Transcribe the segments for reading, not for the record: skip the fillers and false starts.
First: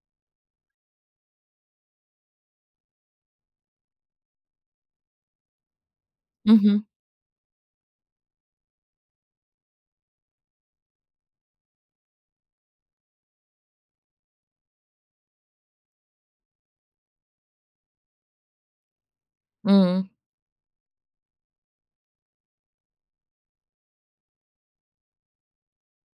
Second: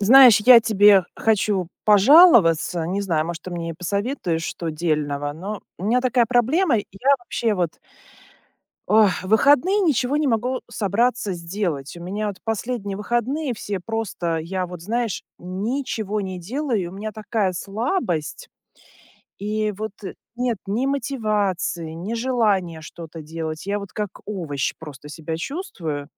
Знаешь, я тебе хочу пожаловаться. Не знаю, может, ты мне и посоветуешь что дельного, но у меня такая проблема. Я Мгм. вообще вот ох, в выходные ничего не могу собраться сделать. У меня вот последние выходные все просто, я вот, знаешь, ничего не делаю, и у меня такая слабость. И вот М. Нет ни мотивации, ни желания что-то делать. Я вот как овощ просто себя чувствую.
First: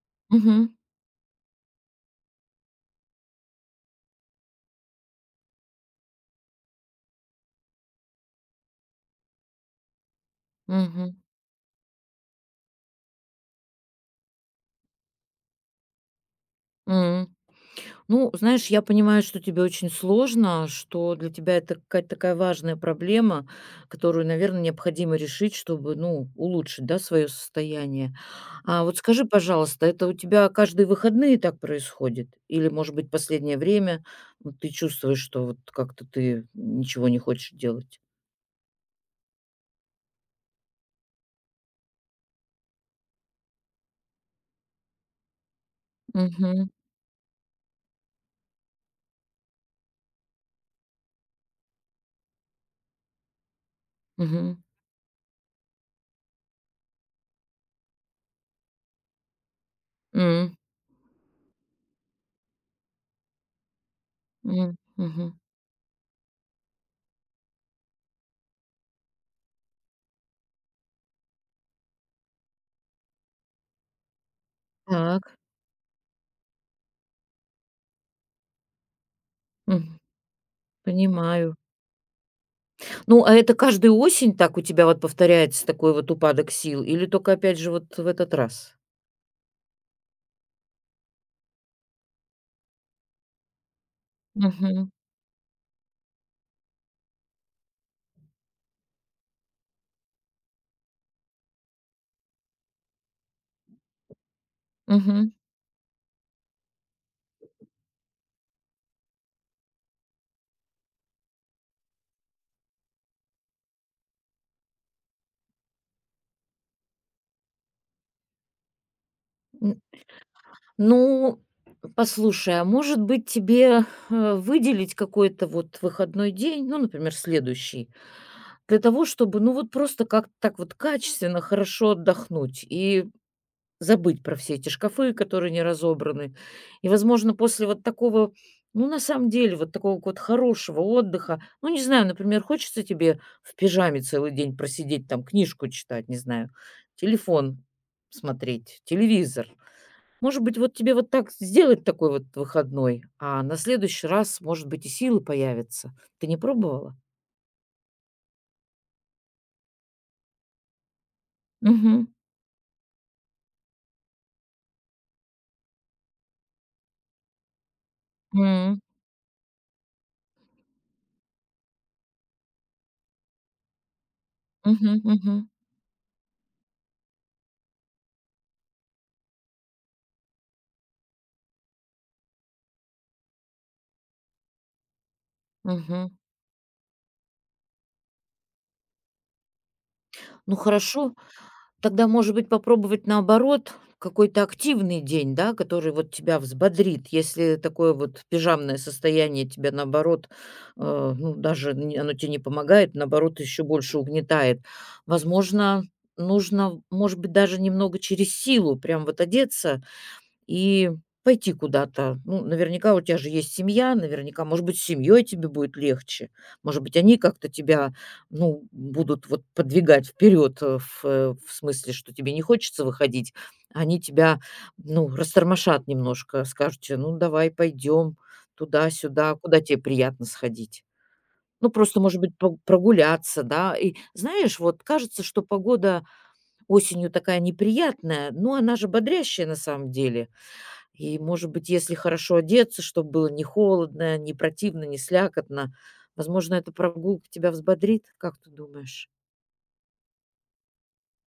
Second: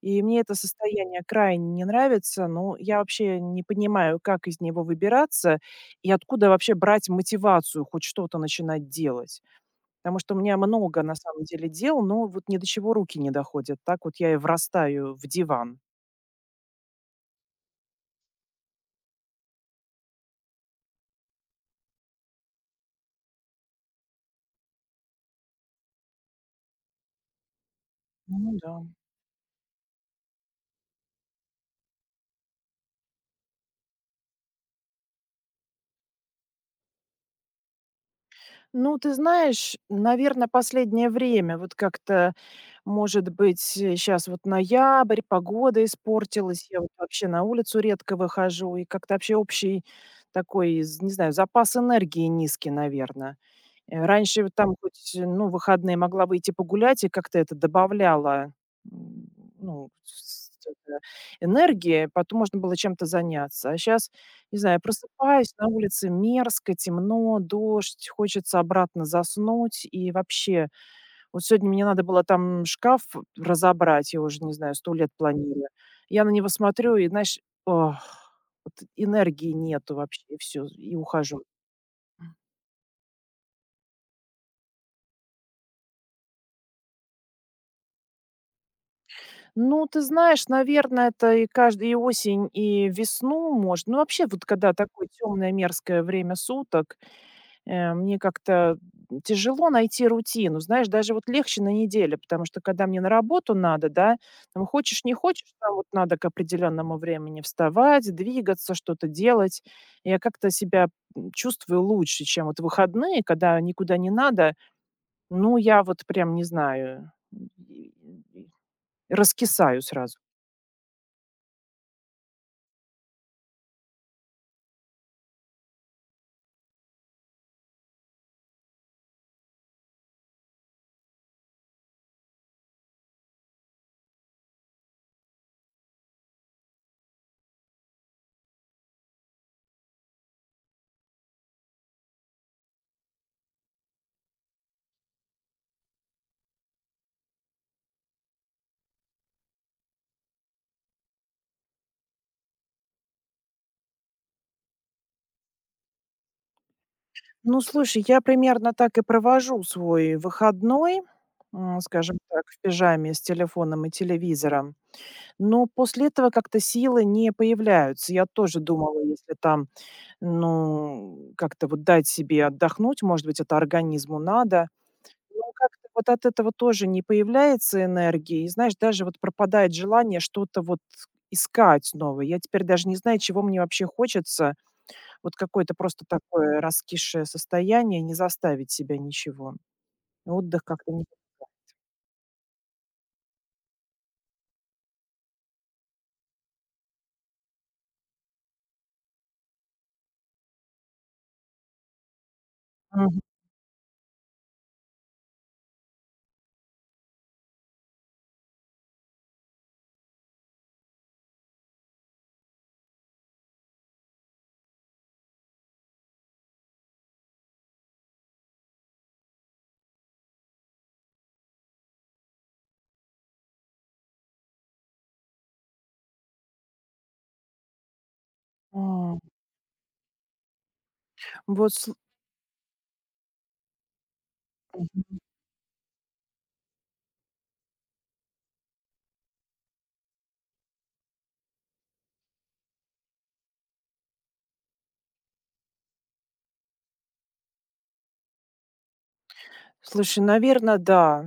И мне это Мгм. состояние крайне не нравится. Ну, я вообще не понимаю, как из него выбираться и откуда вообще брать мотивацию хоть что-то начинать делать. Потому что у меня много на Мгм. самом деле дел, но вот ни до чего руки не доходят. Так вот я и врастаю в диван. М. Ну, знаешь, я понимаю, что тебе очень сложно, что для тебя это какая-то такая важная проблема, которую, наверное необходимо решить, чтобы, ну, улучшить, да, свое состояние. Ну да. А вот скажи, пожалуйста, это у тебя каждые выходные так происходит? Или, может быть, последнее время, вот, ты чувствуешь, что вот как-то ты ничего не хочешь делать? Ну, ты знаешь, наверное, последнее время вот как-то, может быть, сейчас вот ноябрь, погода испортилась, Мгм. я вот вообще на улицу редко выхожу, и как-то вообще общий такой, з не знаю, запас энергии низкий, наверное. Раньше вот Мгм. там хоть, ну, в выходные могла выйти погулять, и как-то это добавляло, м, ну, с М. с это энергии, потом можно было чем-то заняться. А сейчас не М. знаю, Мгм. просыпаюсь, на улице мерзко, темно, дождь, хочется обратно заснуть. И вообще, вот сегодня мне надо было там шкаф разобрать, я уже, не знаю, сто лет Так. планирую. Я на него смотрю и, знаешь, ох, вот энергии нету Мгм. вообще, и всё, и ухожу. Понимаю. Ну, а это каждую осень так у тебя вот повторяется такой вот упадок сил или только опять же вот в этот раз? Ну, ты знаешь, наверное, это и каждый и осень, и весну может. Ну, вообще, вот когда Мгм. такое темное мерзкое время суток, мне как-то тяжело найти рутину. Знаешь, даже вот легче на неделе, потому что когда мне на работу надо, да, там хочешь не Мгм. хочешь, там вот надо к определенному времени вставать, двигаться, что-то делать. Я как-то себя чувствую лучше, чем вот выходные, когда никуда не надо. Ну, я вот прям не знаю, и М, раскисаю сразу. ну, послушай, а может быть тебе, выделить какой-то вот выходной день, ну, например, следующий, для того, чтобы, ну, вот просто как-то так вот качественно, хорошо отдохнуть и забыть про все эти шкафы, которые не разобраны. И, возможно, после вот такого, ну, на самом деле, вот такого вот хорошего отдыха, ну, не знаю, например, хочется тебе в пижаме целый день просидеть, там, книжку читать, не знаю, телефон смотреть, телевизор. Может быть, вот тебе вот так сделать такой вот выходной, а на следующий раз, может быть, и силы появятся. Ты не пробовала? Ну, слушай, я примерно так и провожу свой выходной, Мгм. скажем так, в пижаме с телефоном и телевизором. Но после этого как-то силы не появляются. Я тоже М. думала, если там, ну, как-то вот дать себе отдохнуть, может быть, это организму надо. Мгм мгм Но как-то вот от этого тоже не появляется энергии. И знаешь, даже вот пропадает желание что-то вот искать новое. Я теперь даже не знаю, чего мне вообще хочется. Вот какое-то просто мгм. такое раскисшее состояние, не заставить себя ничего. Ну, Отдых как-то не... хорошо. Тогда, может быть, попробовать наоборот какой-то активный день, да, который вот тебя взбодрит. Если такое вот пижамное состояние тебя наоборот, ну, даже оно тебе не помогает, Мгм. наоборот, еще больше угнетает. Возможно, нужно, может быть, даже немного через силу прям вот одеться и пойти куда-то. Ну, наверняка у тебя же есть семья, наверняка, может быть, с семьей тебе будет легче. Может быть, они как-то тебя, ну, будут вот подвигать вперед, в смысле, что тебе не хочется выходить. Они тебя, ну, растормошат немножко, скажут тебе: "Ну, давай пойдем М. туда-сюда, куда тебе приятно сходить". Ну, Вот, просто, может быть, по прогуляться, да. И знаешь, вот кажется, что погода осенью такая неприятная, но она же бодрящая на самом деле. И, может быть, если хорошо одеться, чтобы было не холодно, не противно, не слякотно, возможно, эта прогулка тебя взбодрит, как ты думаешь? слушай, наверное, да.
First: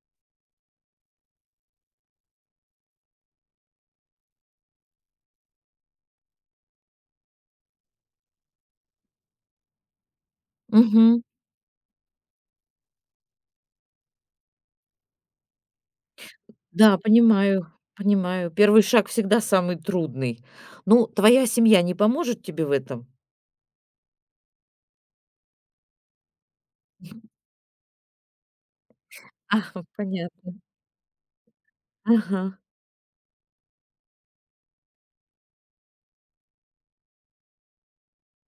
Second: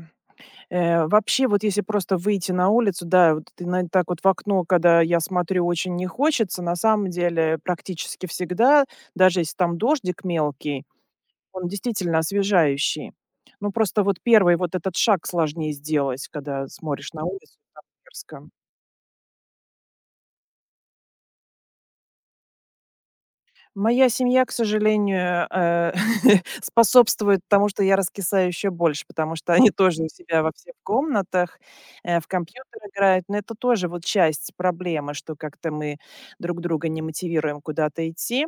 Вообще, вот если просто выйти на улицу, да, вот ты на так вот в окно, когда я смотрю, очень не хочется. На самом деле, практически всегда, даже если там дождик мелкий, Мгм. он действительно освежающий. Ну, просто вот первый вот этот шаг сложнее сделать, когда Да, смотришь на улицу, понимаю, там мерзко. понимаю. Первый шаг всегда самый трудный. Ну, твоя семья не поможет тебе в этом? Моя семья, к сожалению, способствует тому, что я раскисаю еще больше, потому А, что они тоже у себя во понятно. всех комнатах, в Ага. компьютер играют. Но это тоже вот часть проблемы, что как-то мы друг друга не мотивируем куда-то идти.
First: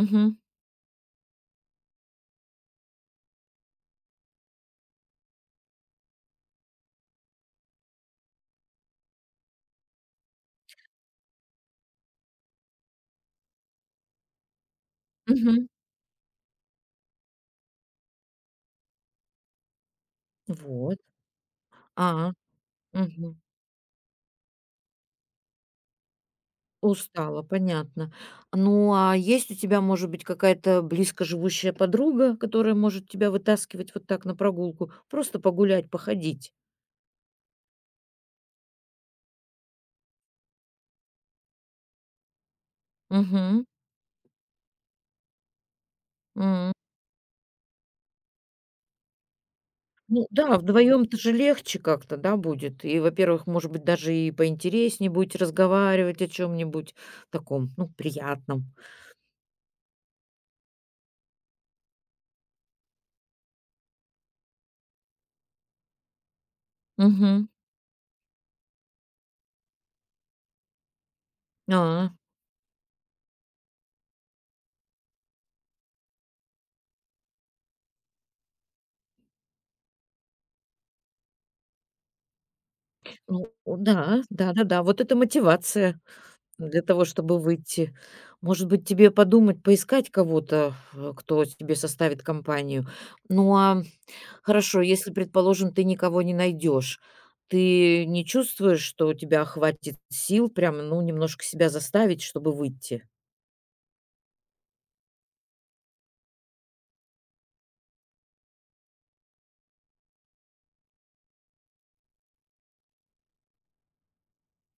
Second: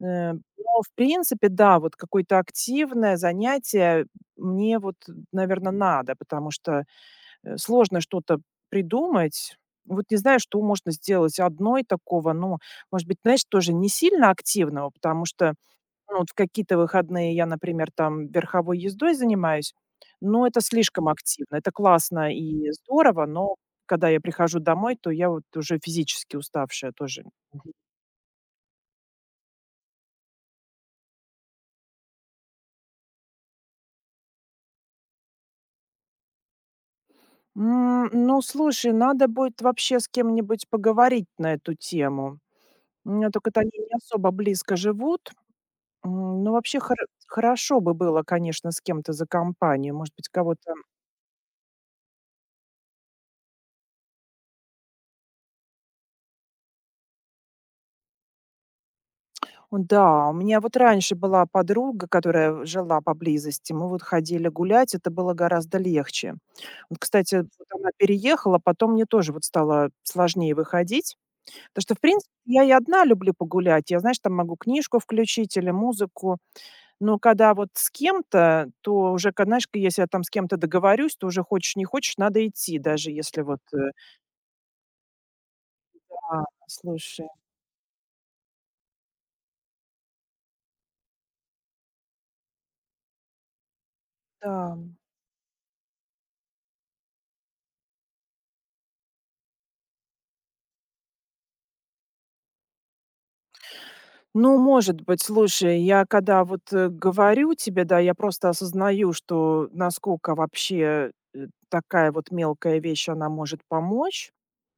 Но, в принципе, да, вот какое-то активное занятие мне вот, наверное, надо, потому что сложно что-то придумать. Вот не знаю, что можно сделать одной такого, ну, может быть, знаешь, тоже не сильно активного, потому что, Мгм. ну, вот в какие-то выходные я, например, там верховой ездой занимаюсь, но это Вот. слишком активно. Это А. классно и здорово, Мгм. но когда я прихожу домой, то я вот уже физически уставшая тоже. Устала, понятно. Ну, а есть у тебя, может быть, какая-то близко живущая подруга, которая может тебя вытаскивать вот так на прогулку? Просто погулять, походить. Ну, слушай, надо будет вообще с кем-нибудь поговорить на эту тему. У меня только вот Мгм. они не особо близко живут. Ну, М. вообще хорошо бы было, конечно, с кем-то за компанию. Может Ну быть, да, кого-то. вдвоем-то же легче как-то, да, будет. И, во-первых, может быть, даже и поинтереснее будете разговаривать о чем-нибудь таком, ну, приятном. Да, у меня вот раньше была подруга, которая жила поблизости. Мы вот ходили гулять, это было гораздо легче. Вот, кстати, вот Мгм. она переехала, потом мне тоже вот стало сложнее выходить. Потому что, в А, принципе, я и одна люблю погулять. Я, знаешь, там могу книжку включить или музыку. Но когда вот с кем-то, то уже, ка знаешь, если я там с кем-то договорюсь, то уже хочешь не хочешь, надо идти, даже если ну вот. Да, да-да-да, вот это мотивация. Да, Для того, слушай. чтобы выйти. Может быть, тебе подумать, поискать кого-то, кто тебе составит компанию. Ну, а Да. хорошо, если, предположим, ты никого не найдешь, ты не чувствуешь, что у тебя хватит сил прям, ну, немножко себя заставить, чтобы выйти? Ну, может быть, слушай, я когда вот говорю тебе, да, я просто осознаю, что насколько вообще такая вот мелкая вещь, она может помочь.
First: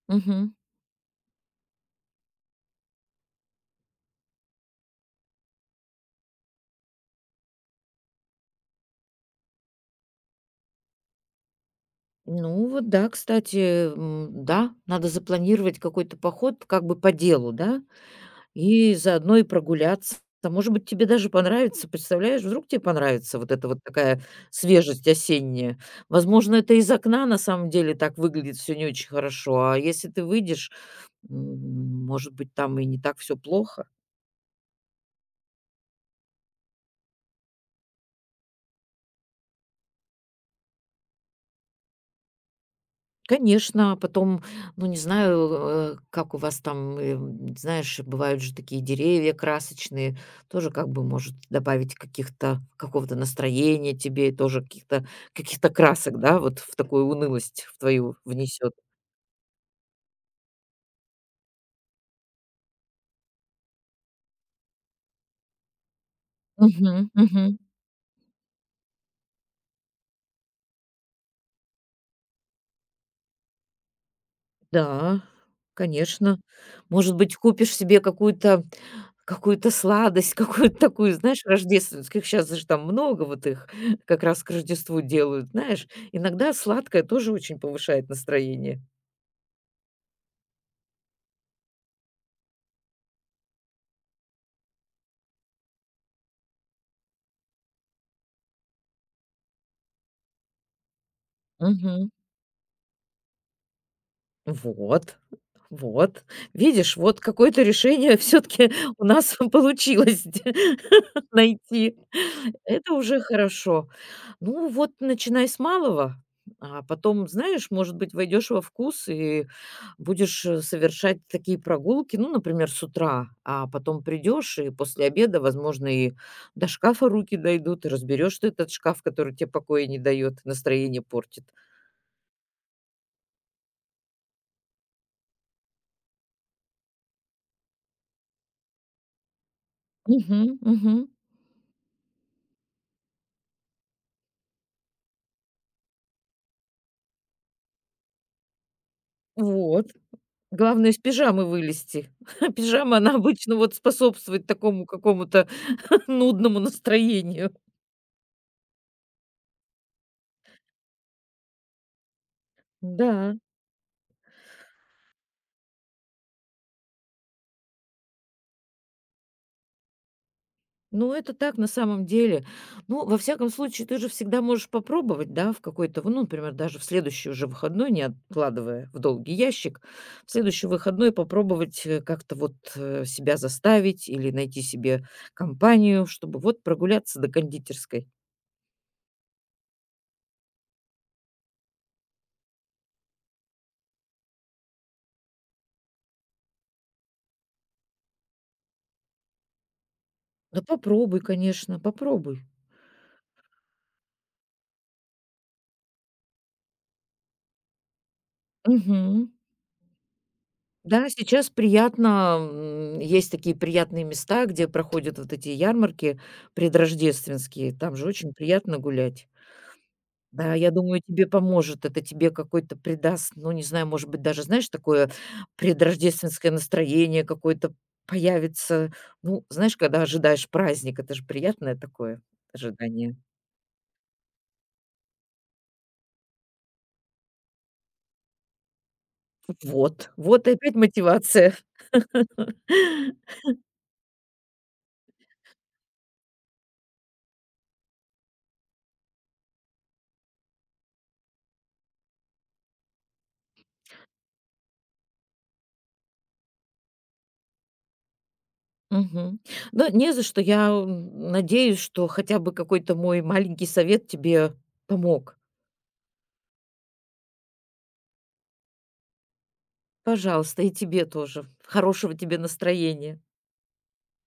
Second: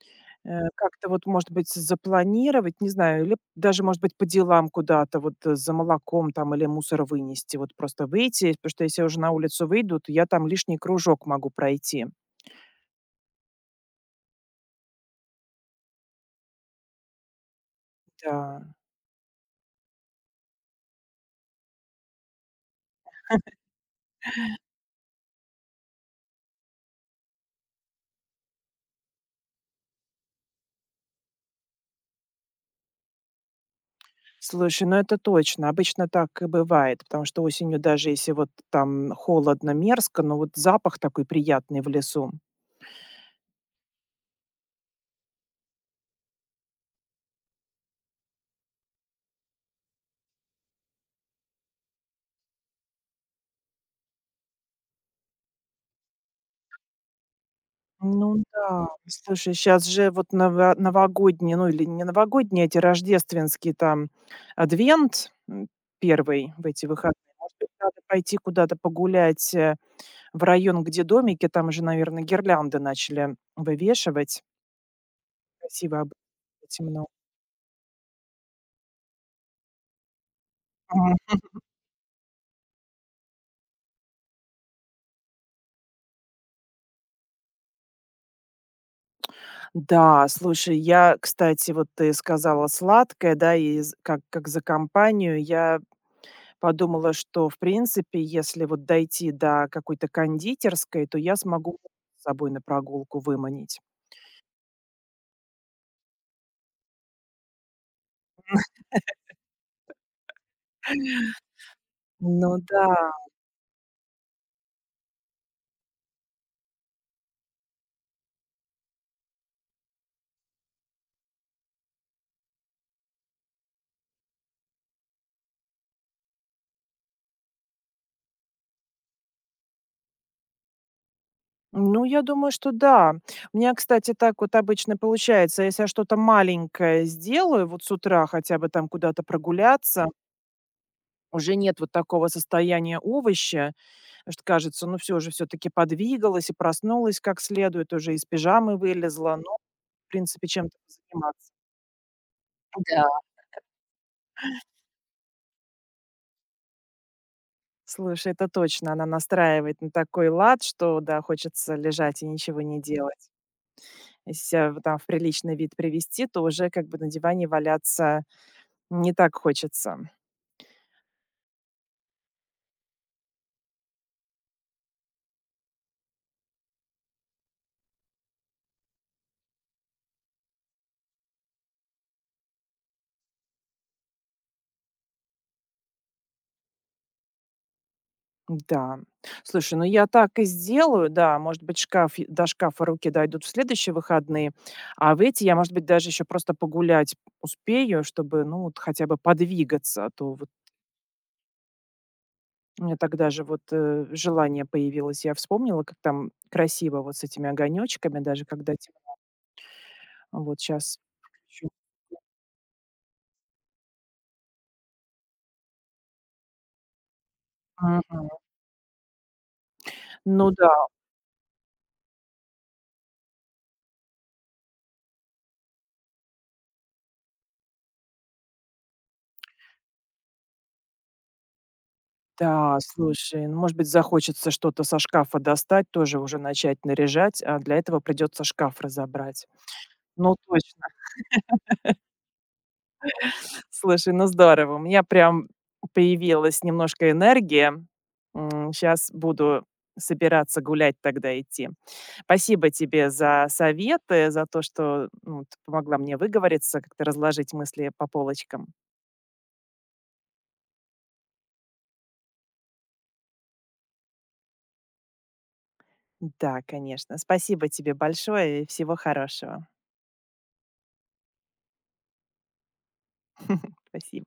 Мгм. Как-то вот, может быть, запланировать, не знаю, или даже, может быть, по делам куда-то, вот за молоком там или мусор вынести, вот просто выйти, потому что если я уже на улицу выйду, то я там лишний кружок могу пройти. Ну вот да, кстати, м, да, надо запланировать какой-то поход как бы по делу, да? Да. И заодно и прогуляться. А может быть, тебе даже понравится. Представляешь, вдруг тебе понравится вот эта вот такая свежесть осенняя. Возможно, это из окна на самом деле так выглядит всё не очень хорошо, а если ты выйдешь, м, может быть, там и не так все плохо. Слушай, ну это точно. Обычно так и бывает, потому что осенью, даже если вот там холодно, мерзко, но вот запах такой приятный в лесу. Конечно, потом, ну, не знаю, как у вас там, знаешь, бывают же такие деревья красочные, тоже как бы может добавить каких-то какого-то настроения тебе, и тоже каких-то каких-то красок, да, вот в такую унылость в твою Ну внесет. да, слушай, сейчас же вот новогодние, ну или не новогодние, эти рождественские там адвент, первый в эти Мгм, выходные. Может мгм. быть, надо пойти куда-то погулять, в район, где домики, там же, наверное, гирлянды начали вывешивать. Да, Красиво, об конечно. темно. Может быть, купишь себе какую-то какую-то сладость, какую-то такую, Мгм. знаешь, рождественских. Сейчас же там много вот их как раз к Рождеству делают, знаешь. Иногда сладкое тоже очень повышает настроение. Да, слушай, я, кстати, вот ты сказала сладкое, да, и з как за компанию. Я подумала, что, в принципе, если вот дойти до какой-то кондитерской, то я смогу Мгм. с собой на прогулку выманить. Вот, вот. Видишь, вот какое-то решение все таки у нас получилось найти. Ну да. Это уже хорошо. Ну вот начинай с малого, а потом, знаешь, может быть, войдешь во вкус и будешь, совершать такие прогулки, ну, например, с утра, а потом придешь и после обеда, возможно, и до шкафа руки дойдут, и разберешь, ты этот шкаф, который тебе покоя не дает, настроение портит. Ну, я думаю, что да. У меня, кстати, так вот обычно получается, если я что-то маленькое сделаю вот с утра, хотя бы там куда-то прогуляться, Мгм, мгм. уже нет вот такого состояния овоща. Потому что кажется, ну все же, все таки подвигалась и проснулась как следует, уже из пижамы вылезла, но, Вот. в принципе, чем-то Главное из пижамы заниматься. вылезти. Пижама, Да. она обычно вот способствует такому какому-то нудному настроению. Слушай, это точно, она настраивает на такой лад, что, да, хочется лежать и ничего не делать. Да, Если себя в там в приличный вид привести, то уже как бы на диване валяться не так хочется. ну это так на самом деле. Ну, во всяком случае, ты же всегда можешь попробовать, да, в какой-то, ну, например, даже в следующий уже выходной, не откладывая в долгий ящик, в следующий выходной попробовать как-то вот себя заставить или найти себе компанию, чтобы вот прогуляться до кондитерской. Да. Слушай, ну я так и сделаю, да. Может быть, шкаф, до шкафа руки дойдут в следующие выходные, а в эти я, может быть, даже еще просто погулять успею, чтобы, ну, вот хотя бы подвигаться, а то вот Да попробуй, конечно, попробуй. у меня тогда же вот желание появилось. Я вспомнила, как там красиво вот с этими огонечками, даже когда Мгм. вот сейчас. Да, сейчас приятно, м, есть такие приятные места, где проходят вот эти ярмарки предрождественские. Там же очень приятно гулять. Ну Да, я да, думаю, тебе поможет. Это тебе какой-то придаст, ну, не знаю, может быть, даже, знаешь, такое предрождественское настроение какое-то появится. Ну, знаешь, когда ожидаешь праздник, это же приятное такое да, ожидание. слушай, ну, может быть, захочется что-то со шкафа достать, тоже уже начать наряжать, а для этого придется шкаф разобрать. Вот, Ну, вот и опять точно. мотивация. Слушай, ну здорово. У меня прям появилась немножко энергия. Сейчас буду собираться гулять тогда идти. Спасибо тебе за советы, за то, что, ну, ты помогла мне выговориться, как-то разложить мысли по полочкам. Мгм. Да, не за что. Я, м, надеюсь, что хотя бы какой-то мой маленький совет тебе помог. Да, конечно. Спасибо тебе большое и всего хорошего. Пожалуйста, и тебе тоже. Хорошего тебе настроения. Спасибо.